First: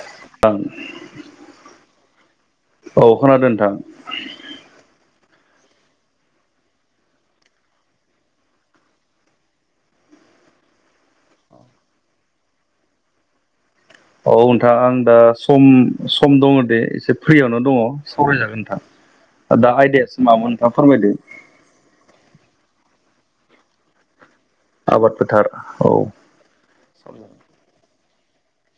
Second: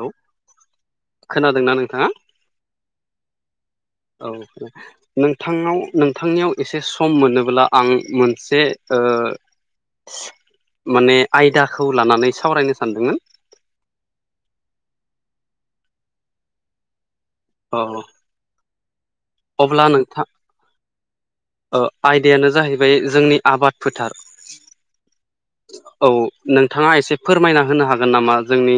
hello खोनादोंना नोंथाङा औ खोनादों नोंथां औ नोंथांनाव नोंथांनियाव एसे सम मोनोब्ला आं मोनसे ओ माने आयदाखौ लानानै सावरायनो सानदोंमोन औ नोंथां आं दा सम सम दङ दे एसे फ्रियावनो दङ औ सावरायजागोन नोंथां दा अब्ला नोंथां आयदयासो मा मोन नोंथाङा फोरमायदों ओ आयदायानो जाहैबाय जोंनि आबाद फोथार आबाद फोथार औ नोंथाङा एसे फोरमायना होनो हागोन नामा जोंनि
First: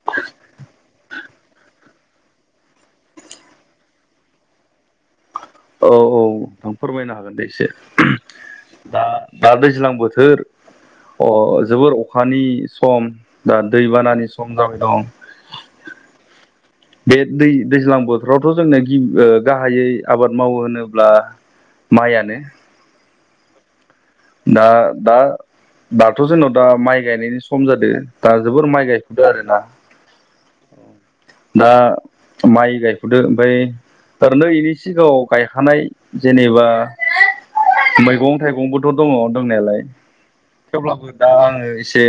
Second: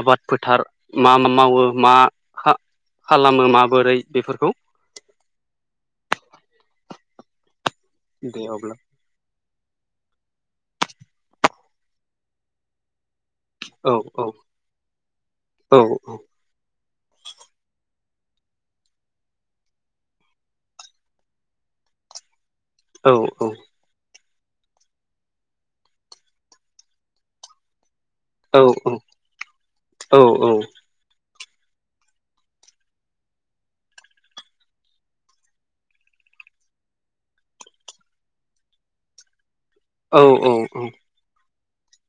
आबाद फोथार मा मा मावो मा खालामो माबोरै बेफोरखौ औ औ नोंथां फोरमायनो हागोन दे एसे दे अब्ला दा दा दैज्लां बोथोर जोबोर अखानि सम दा औ दैबानानि सम जाबाय दं औ रथ' जोंनो गि गाहायै आबाद मावो होनोब्ला माइआनो औ औ दा दा दाथ' जोंनाव दा माइ गायनायनि सम जादों दा औ जोबोर माइ गायख'दो आरो ना औ दा माइ गायफ'दो ओमफ्राय थारै नो इनि सिगाङाव गायखानाय जेनेबा मैगं थाइगंबो दङ दंनायालाय औ थेवब्लाबो दा आङो एसे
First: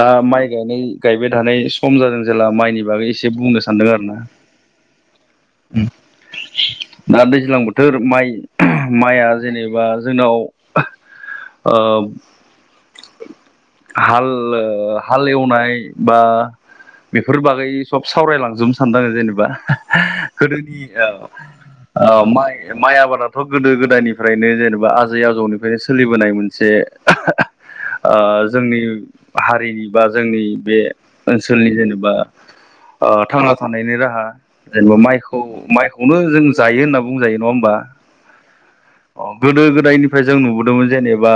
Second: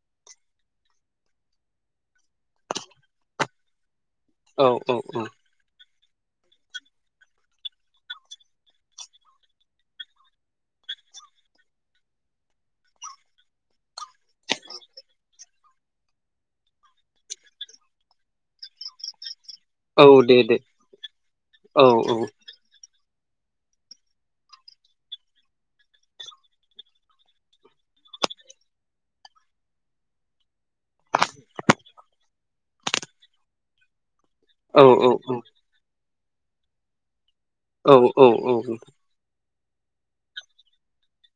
दा माइ गायनाय गायबाय थानाय सम जादों जेला माइनि बागै एसे बुंनो सानदों आरो ना औ औ औ औ दा दैज्लां बोथोर माइ माइया जेनेबा जोंनाव आओ [inaudible] हाल हाल एवनाय बा बेफोर बागै सब सावरायलांजोबनो सानदों आङो जेनेबा औ दे दे गोदोनि औ औ ओ माइ आबाद थ' गोदो गोदायनिफ्रायनो जेनेबा आजै आजौनिफ्रायनो सोलिबोनाय मोनसे ओ जोंनि हारिनि बा जोंनि बे ओनसोलनि जेनेबा ओ थांना थानायनि राहा औ जेनेबा औ औ माइखौ माइखौनो जों जायो होनना बुंजायो नङा होमबा औ औ औ नोंथां अ गोदो गोदायनिफ्राय जों नुबोदोंमोन जेनेबा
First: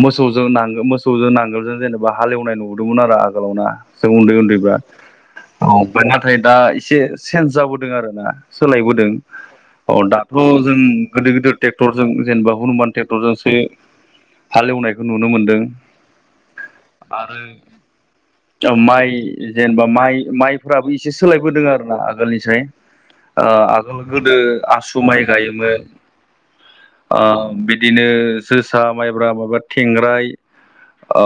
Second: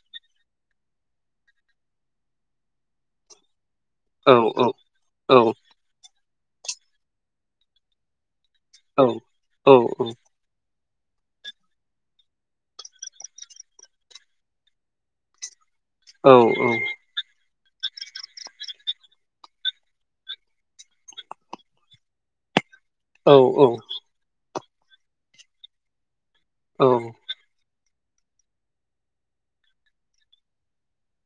मोसौजों मोसौजों नांगोलजों जेनेबा हालेव वनाय नुबोदोंमोन आरो आगोलावना जों उन्दै उन्दैबा ओमफ्राय नाथाय दा एसे चेन्ज जाबोदों आरो ना सोलायबोदों औ दाथ' जों गोदिर गिदिर ट्रेक्टरजों जेनेबा हनुमान ट्रेक्टरजोंसो हालेवनायखौ नुनो मोनदों औ औ [inaudible] ओ माइ जेनेबा माइ माइफ्राबो एसे सोलायबोदों आरोना आगोलनिसाय ओ आगोल गोदो आसु माइ गायोमोन ओ बिदिनो जोसा माइब्रा माबा थेंग्राय ओ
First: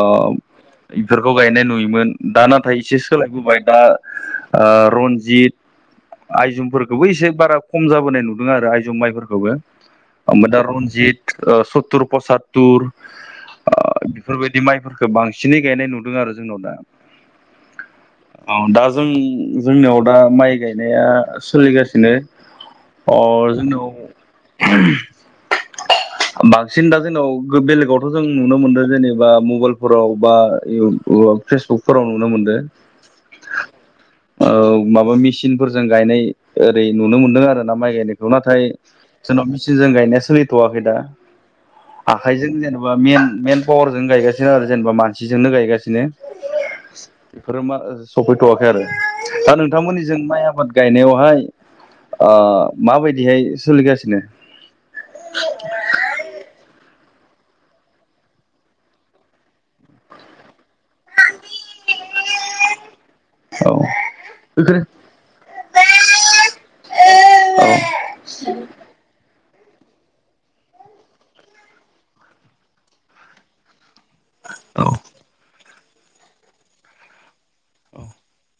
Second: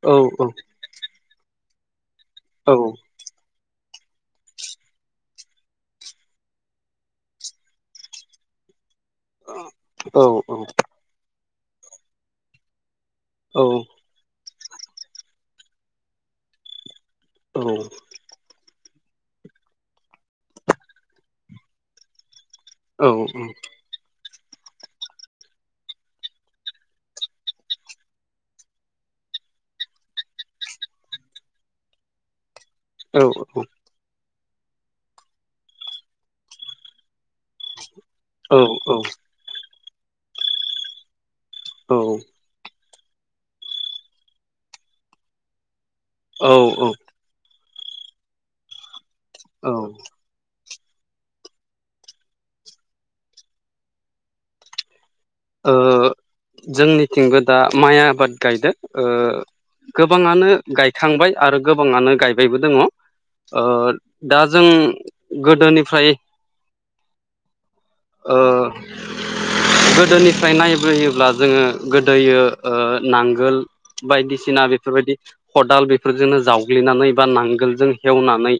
बेफोरखौ गायनाय नुयोमोन दा नाथाय एसे सोलायबोबाय दा ओ रन्जित आयजुं फोरखौबो एसे बारा खम जाबोनाय नुदों आरो आय जुम माइफोरखौबो ओमफाय दा रनजित सत्तुर पसात्तुर औ बेफोरबायदि माइफोरखो बांसिनै गायनाय नुदों आरो जोंनाव दा औ दा जों जोंनियाव दा माइ गायनाया सोलिगासिनो अ जोंनाव [inaudible] बांसिन दा जोंनाव बेलेगावथ' जों नुनो मोनदों जेनेबा मबाइलफोराव बा इउ फेसबुकफोराव नुनो मोनदो औ औ ओ माबा मेसिनफोरजों गायनाय ओरै नुनो मोनदों आरो ना माइ गायनायखौ नाथाय जोंनाव मेचिनजों गायनाया सोलिथ'वाखै दा आखाइजों जेनेबा मेन पावारजों गायगासिनो आरो जेनेबा मानसिजोंनो गायगासिनो औ औ बेफोर मा ओ सफैथ'वाखै आरो दा नोंथांमोननि जों माइ आबाद गायनायावहाय ओ माबायदिहाय सोलिगासिनो ओ जोंनिथिंबो दा माइ आबाद गायदो ओ गोबाङानो गायखांबाय आरो गोबाङानो गायबायबो दङ ओ औ दा जों औ गोदोनिफ्राय ओ गोदोनिफ्राय नायबोयोब्ला जोङो गोदोयो ओ नांगोल बायदिसिना बेफोरबायदि खदाल बेफोरजोंनो जावग्लिनानै बा नांगोलजों हेवनानै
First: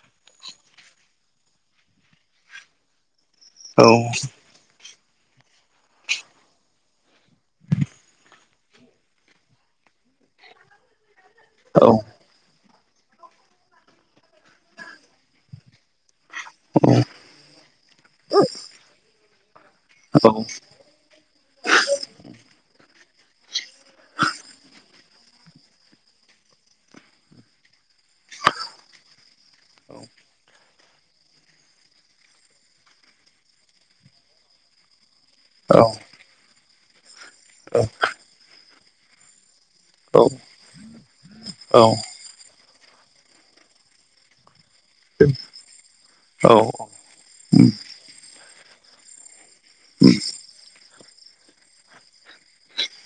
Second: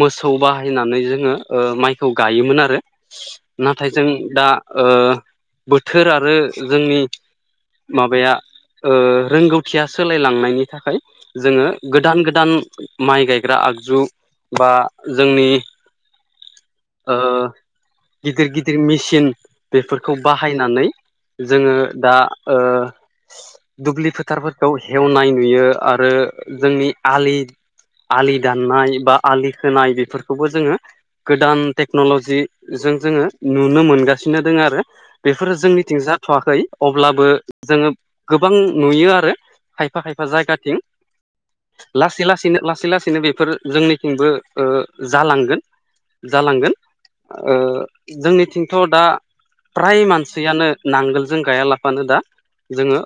मोसौ बाहायनानै जोङो ओ माइखौ गायोमोन आरो नाथाय जों दा ओ बोथोर आरो जोंनि माबाया ओ रोंगौथिया सोलायलांनायनि थाखाय जोङो गोदान गोदान माइ गायग्रा आगजु बा जोंनि ओ गिदिर गिदिर मेसिन बेफोरखौ बाहाय- नानै जोङो दा ओ दुब्लि फोथारफोरखौ हेवनाय नुयो आरो जोंनि आलि आलि दाननाय बा आलि खोनाय बेफोरखौबो जोङो गोदान टेक्न'लजिजों जोङो नुनो मोनगासिनो दोङो आरो बेफोरो जोंनिथिं जाथ'वाखै अब्लाबो जोङो गोबां नुयो आरो खायफा खायफा जायगाथिं औ लासै लासैनो लासै लासैनो बेफोर जोंनिथिंबो जालांगोन जालांगोन औ जोंनिथिंथ' दा फ्राय माने मानसियानो नांगोलजों गायालाफानो दा जोङो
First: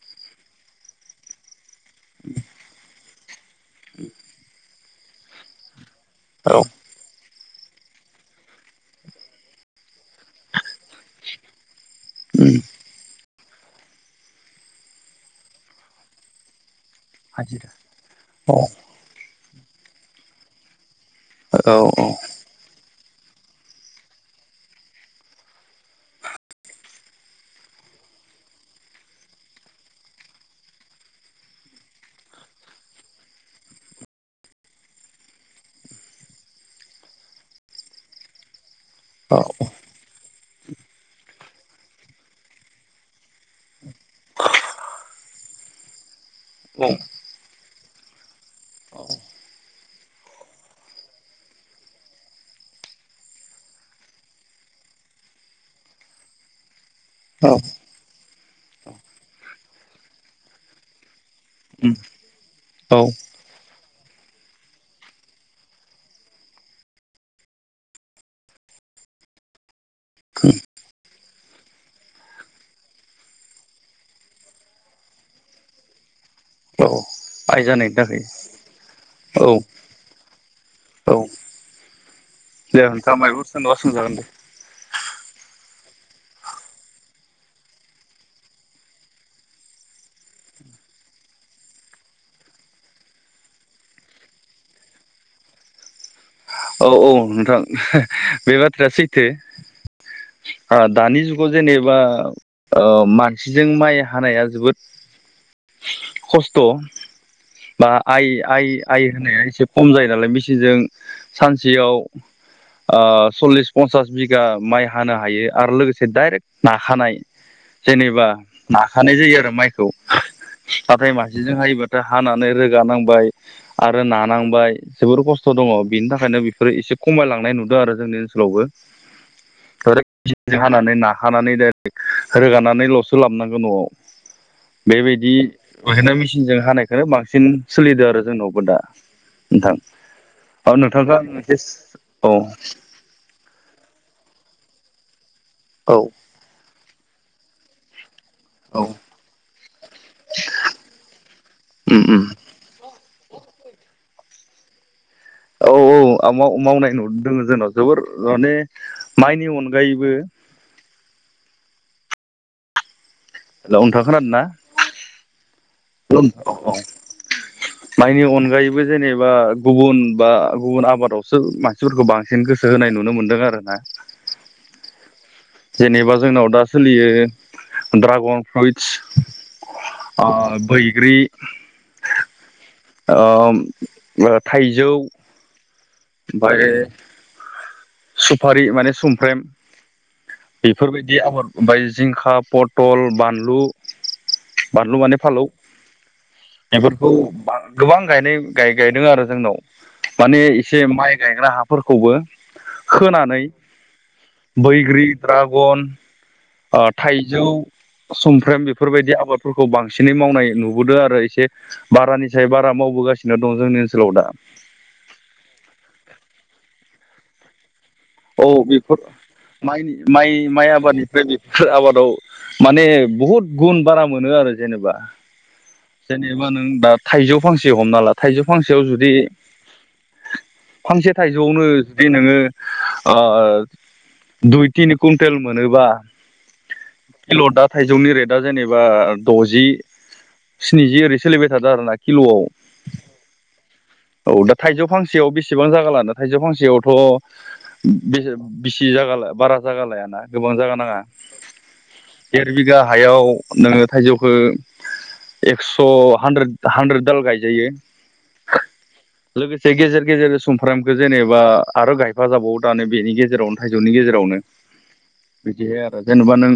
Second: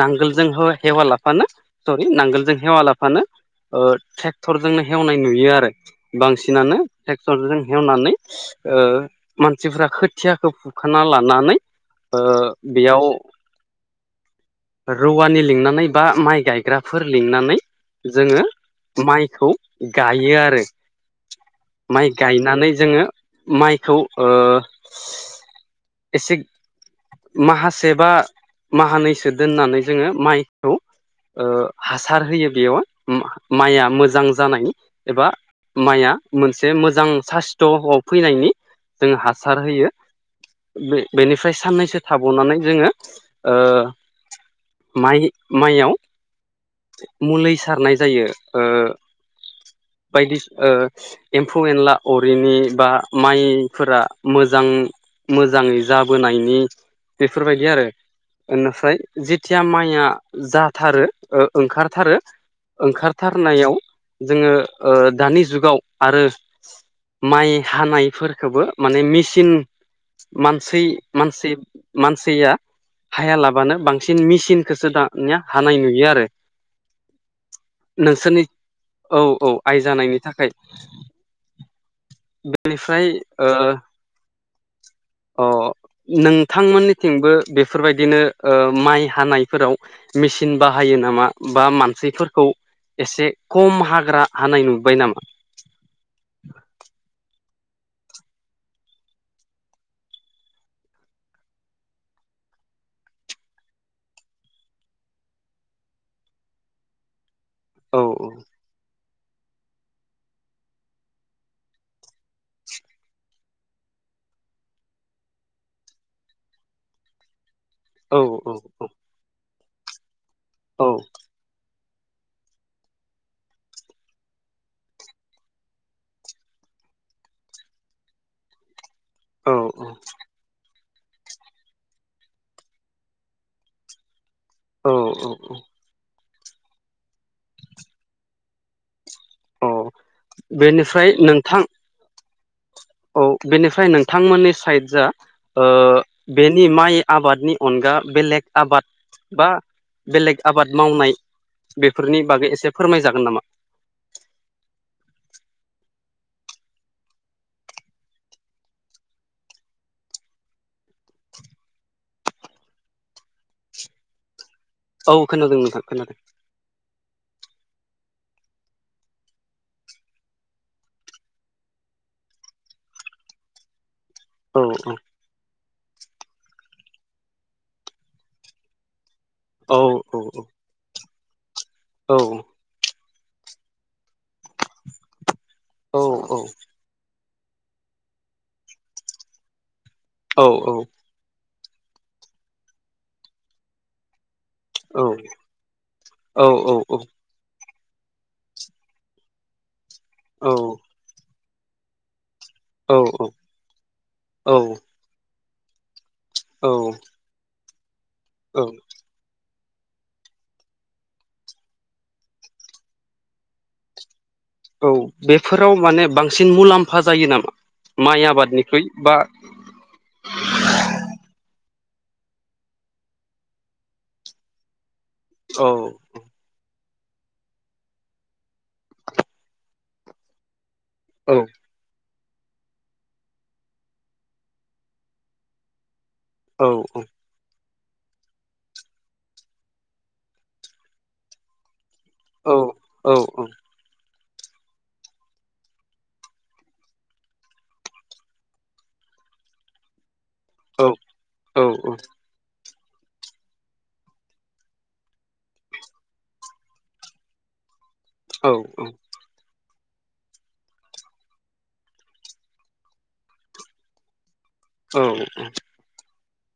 नांगोलजों हेवा लाफानो सरि नांगोलजों हेवा लाफानो ट्रेक्टरजोंनो हेवनाय नुयो आरो औ बांसिनानो ट्रेक्टरजों हेवनानै मानसिफोरा खोथि खोथियाखौ फुखाना लानानै बेयाव रुवानि लिंनानै बा माइ गायग्राफोर लिंनानै हाजिरा जोङो औ माइखौ गायो आरो औ माइ गायनानै जोङो माइखौ एसे माहासे बा माहानैैसो दोननानै जोङो माइखौ हासार होयो बेयाव माइआ मोजां जानाय एबा माइआ मोनसे मोजां साइस्थ'आव फैनायनि जों हासार होयो बे बेनिफ्राय साननैसो थाबावनानै जोङो माइ माइआव औ मुलि सारनाय जायो बायदि ओ एम्फौ एनला अआरिनि बा माइफोरा मोजां मोजाङै जाबोनायनि औ बेफोरबायदि आरो बेनिफ्राय जेथिया माइया जाथारो ओंखारथारो औ ओंखारथारनायाव जोङो दानि जुगाव आरो माइ हानायफोरखौबो माने मेसिन मानसि मानसि मानसिया हायालाबानो बांसिन मेसिनखौसो दानिया हानाय नुयो आरो औ आइ जानायनि थाखाय नोंसोरनि औ औ आइ जानायनि थाखाय जे [unintelligible] बेनिफ्राय ओ सोंजागोन जागोन दे अ नोंथांमोननिथिंबो बेफोरबायदिनो माइ हानायफोराव मेचिन बाहाय बे‌ नामा बा मानसिफोरखौ एसे खम हाग्रा हानाय नुबाय नामा [inaudible] औ औ नोंथां बे बाथ्राया सैथो दानि जुगाव जेनेबा मानसिजों माइ हानाया जोबोद खस्थ' बा औ आइ आइ आइ होनाया एसे खम जायो नालाय मेसिनजों सानसेयाव सल्लिस पन्सास बिगा माइ हानो हायो आरो लोगोसे डाइरेक्ट नाखानाय औ जेनेबा औ नाखानाय जायो आरो माइखौ औ नाथाय मासेजों हायोबा ओ हानानै रोगानांबाय आरो नानांबाय जोबोर खस्थ' दङ बेनि थाखायनो बेफोरो एसे खमायलांनाय नुदों आरो जोंनि ओनसोलावबो औ होनानै नाखानानै डाइरेक्ट रोगानानैल'सो लाबनांगौ न'आव औ औ बेबायदि ओखायनो मेसिनजों हानायखौ बांसिन सोलिदों आरो जोंनावबो दा नोंथां औ औ बेनिफ्राय नोंथांखौ आं नोंथां एसे औ औ बेनिफ्राय नोंथांमोननि साइद जा औ बेनि माइ आबादनि अनगा बेलेग आबाद बा बेलेग आबाद मावनाय बेफोरनि औ बागै एसे फोरमायजागोन नामा औ औ आ मावनाय नुदोंङजोंनाव जोबोर माने माइनि अनगायैबो [inaudible] हेलौ नोंथां खोनादोंना औ खोनादोंमोन औ माइनि अनगायैबो जेनेबा गुबुन बा गुबुन आबादावसो मानसिफोरखौ बांसिन गो गोसो होनाय नुनो मोन्दों आरो ना औ औ जेनेबा जोंनाव दा सोलियो ड्रागन फ्रुइटस औ औ आ बैग्रि औ थाइजौ औ औ बाय सुफारि माने सुमफ्रम औ बेफोरबायदि आबाद ओमफ्राय जिंखा पथल बानलु बानलु माने फालौ बेफोरखौ गोबां गायनाय गाय गायदों आरो जोंनाव माने एसे माइ गायग्रा हाफोरखौबो होनानै औ बैग्रि ड्रागन औ थाइजौ औ समुमफ्राम बेफोरबायदि आबाद फोरखौ बांसिनै मावनाय नुबोदों आरो एसे बारानिसाय बारा मावबोगासिनो दं जोंनि ओनसोलाव दा औ बेफोराव माने बांसिन मुलाम्फा जायो नामा माइ औ आबादनिख्रुइ बेफोर बा माइ माइ माइ आबादनिफ्राय बेफोर आबाद माने बुहुत गुन बारा मोनो आरो जेनेबा औ जेनेबा नों दा थाइजौ फांसे हमना ला थाइजौ फांसेयाव जुदि फांसे औ थाइजौआवनो नोङो दुइ तिन कुइन्टेल मोनोबा औ औ किल' दा थाइजौनि रेटआ जेनेबा द'जि स्निजि ओरै सोलिबाय थादों आरो नखि खिल'आव औ औ औ दा थाइजौ फांसेयाव बेसेबां जागोन लाना थाइजौ फांसेयावथ' बे बिसि जागाला बारा जागा औ लायाना औ देर बिगा हायाव नोङो थाइजौखौ एक्स' हानद्रेद हानद्रेद दाल गायजायो औ औ लोगोसे गेजेर गेजेर सुमफ्रामखौ जेनेबा आरो गायफा जाबावो दानो बेनि गेजेरावनो थाइजौनि गेजेरावनो औ औ बिदि आरो जेनेबा नों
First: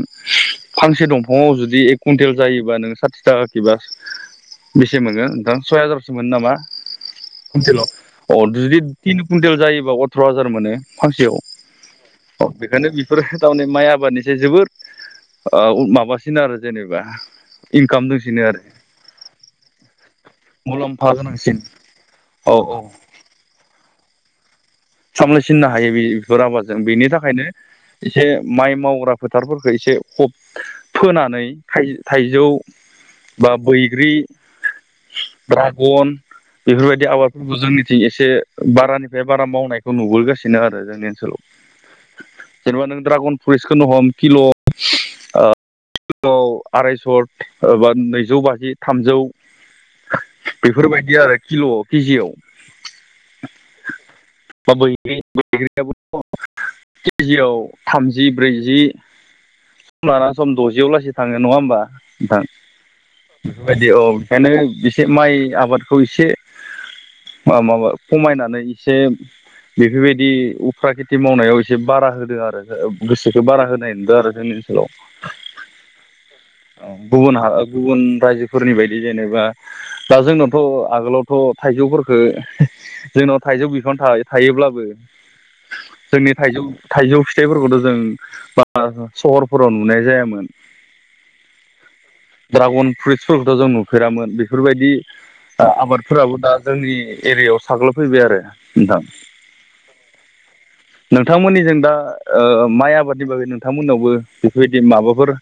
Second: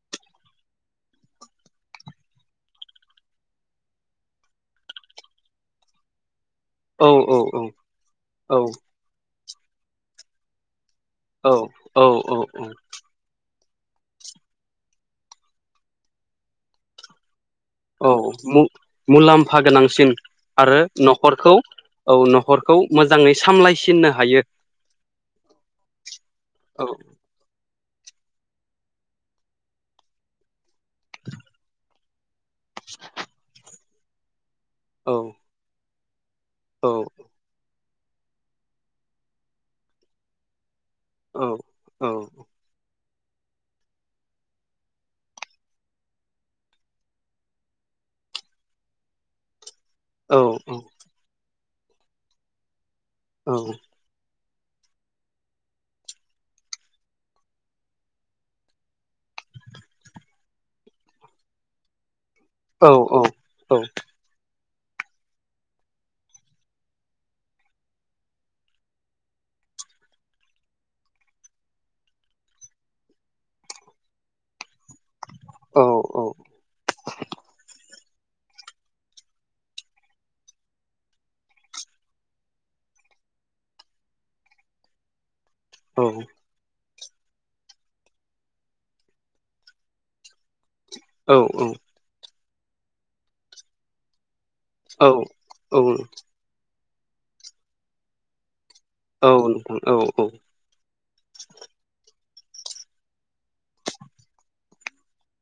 फांसे दंफाङाव जुदि एक कुइिन्टेल जायोबा नों साथि थाखा बास बेसे मोनगोन नोंथां सय हाजारसो मोनो नामा कुइन्टेलाव अ जुदि तिन कुन्टेल जायोबा अथ्र' हाजार मोनो फांसेयाव औ बेखायनो बेफोरो थारान माइ आबादनिस जोबोद ओ माबासिन आरो जेनेबा इनकाम द मुलाम्फा गोनांसिन आरो मुलाम्फा न'खरखौ गोनांसिन औ न'खरखौ मोजाङै सामलायसिननो हायो सामलायसिननो हायो बे बेफोर आबादजों औ बेनि थाखायनो एसे माइ मावग्रा फोथारफोरखौ एसे खब फोनानै थाइजौ बा बैग्रि औ ड्रागन औ बेफोरबायदि आबादफोरखौ जों एसे बारानिफ्राय बारा मावनायखौ नुबोगासिनो आरो जोंनि ओन्सोलाव औ जेनेबा नों ड्रागन फुरिसटखौनो हम किल' आरायस' एबा नैजौ बाजि थामजौ औ औ बेफोरबायदि आरो किल' केजियाव औ दा बैग्रि बैग्रियाबोथ' केजियाव थामजि ब्रैजि सम लानानानै सम दजियाव लासै थाङो नङा होमबा नोंथां औ औ बेफोरबायदि औ बेखायनो एसे माइ आबादखौ एसे ओ माबा खमायनानै इसे बेफोरबायदि उफ्रा खेथि मावनायाव एसे बारा होदो आरो ओ गोसोखौ बारा होनाय नुदो आरो जोंनि हेलौ ओ गुबुन हा गुबुन रायजोफोरनि बायदि जेनेबा दा जोंनाथ' आगोलावथ' थाइजौफोरफोरखो जोंनाव थाइजौ बिफां थाय थायोब्लाबो औ जोंनि थाइजौ थाइजौ फिथाइफोरखौथ' जों बारा सहरफोराव नुनाय जायामोन औ ड्रागन फ्रुइट्सफोरखौथ' जों नुफेरामोन बेफोरबायदि औ ओ औ आबादफोराबो दा जोंनि एरियायाव साग्लोबफैबाय आरो नोंथां औ नोंथां औ औ नोंथांमोननिजों दा ओ माइ आबादनि बागै नोंथांमोननावबो बेफोरबायदि माबाफोर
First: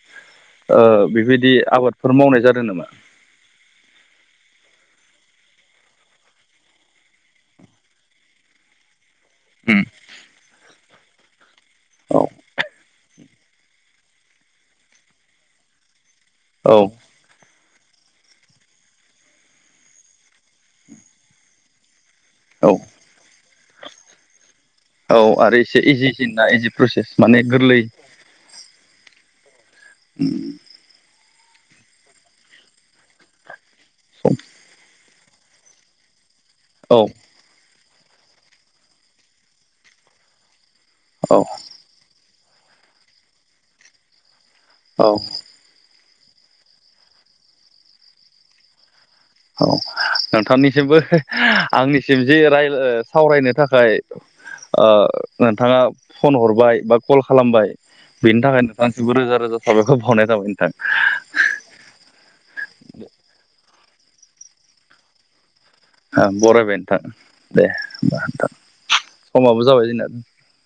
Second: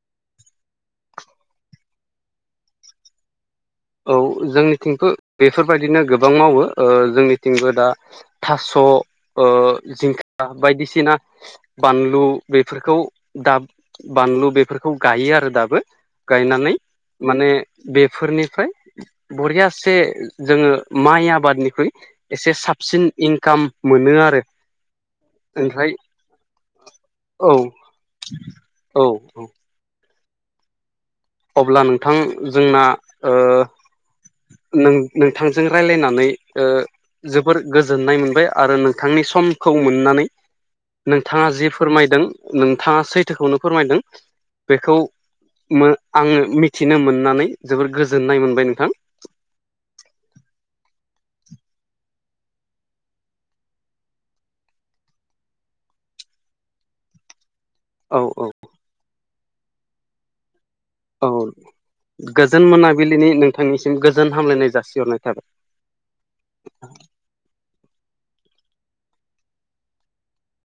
ओ बेबायदि आबादफोर मावनाय जादों नामा औ जोंनिथिंबो बेफोरबायदिनो गोबां मावो ओ जोंनिथिंबो दा थास' ओ उम जिंखा बायदिसिना औ बानलु बेफोरखौ दाब बानलु बेफोरखौ गायो आरो दाबो औ गायनानै माने बेफोरनिफ्राय बरियासे जोङो माइ आबादनिख्रुइ एसे औ साबसिन इनकाम मोनो आरो औ आरो इसे ओमफ्राय इजिसिनना इजि प्रसेस माने औ गोरलै औ औ उम अब्ला नोंथां जोंना ओ सम नों नोंथांजों रायलायनानै ओ औ जोबोर गो- जोननाय मोनबाय आरो नोंथांनि समखौ मोननानै औ नोंथाङा जि फोरमायदों नोंथाङा सैथोखौनो फोरमायदों बेखौ औ मो आङो मिथिनो मोननानै जोबोर गोजोननाय मोनबाय नोंथां औ नोंथांनिसिमबो आंनि सिम जि राय ओ सावरायनो थाखाय ओ नोंथाङा फन हरबाय बा कल औ बेनि औ थाखाय नोंथांनिसिमबो रोजा रोजा साबायखर बावनाय थाबाय नोंथां औ गोजोन मोनाबिलिनि नोंथांनिसिम गोजोन हामलायनाय जासिहरनाय थाबाय ओं बरायबाय नोंथां दे होमबा नोंथां समाबो जाबाय जोंना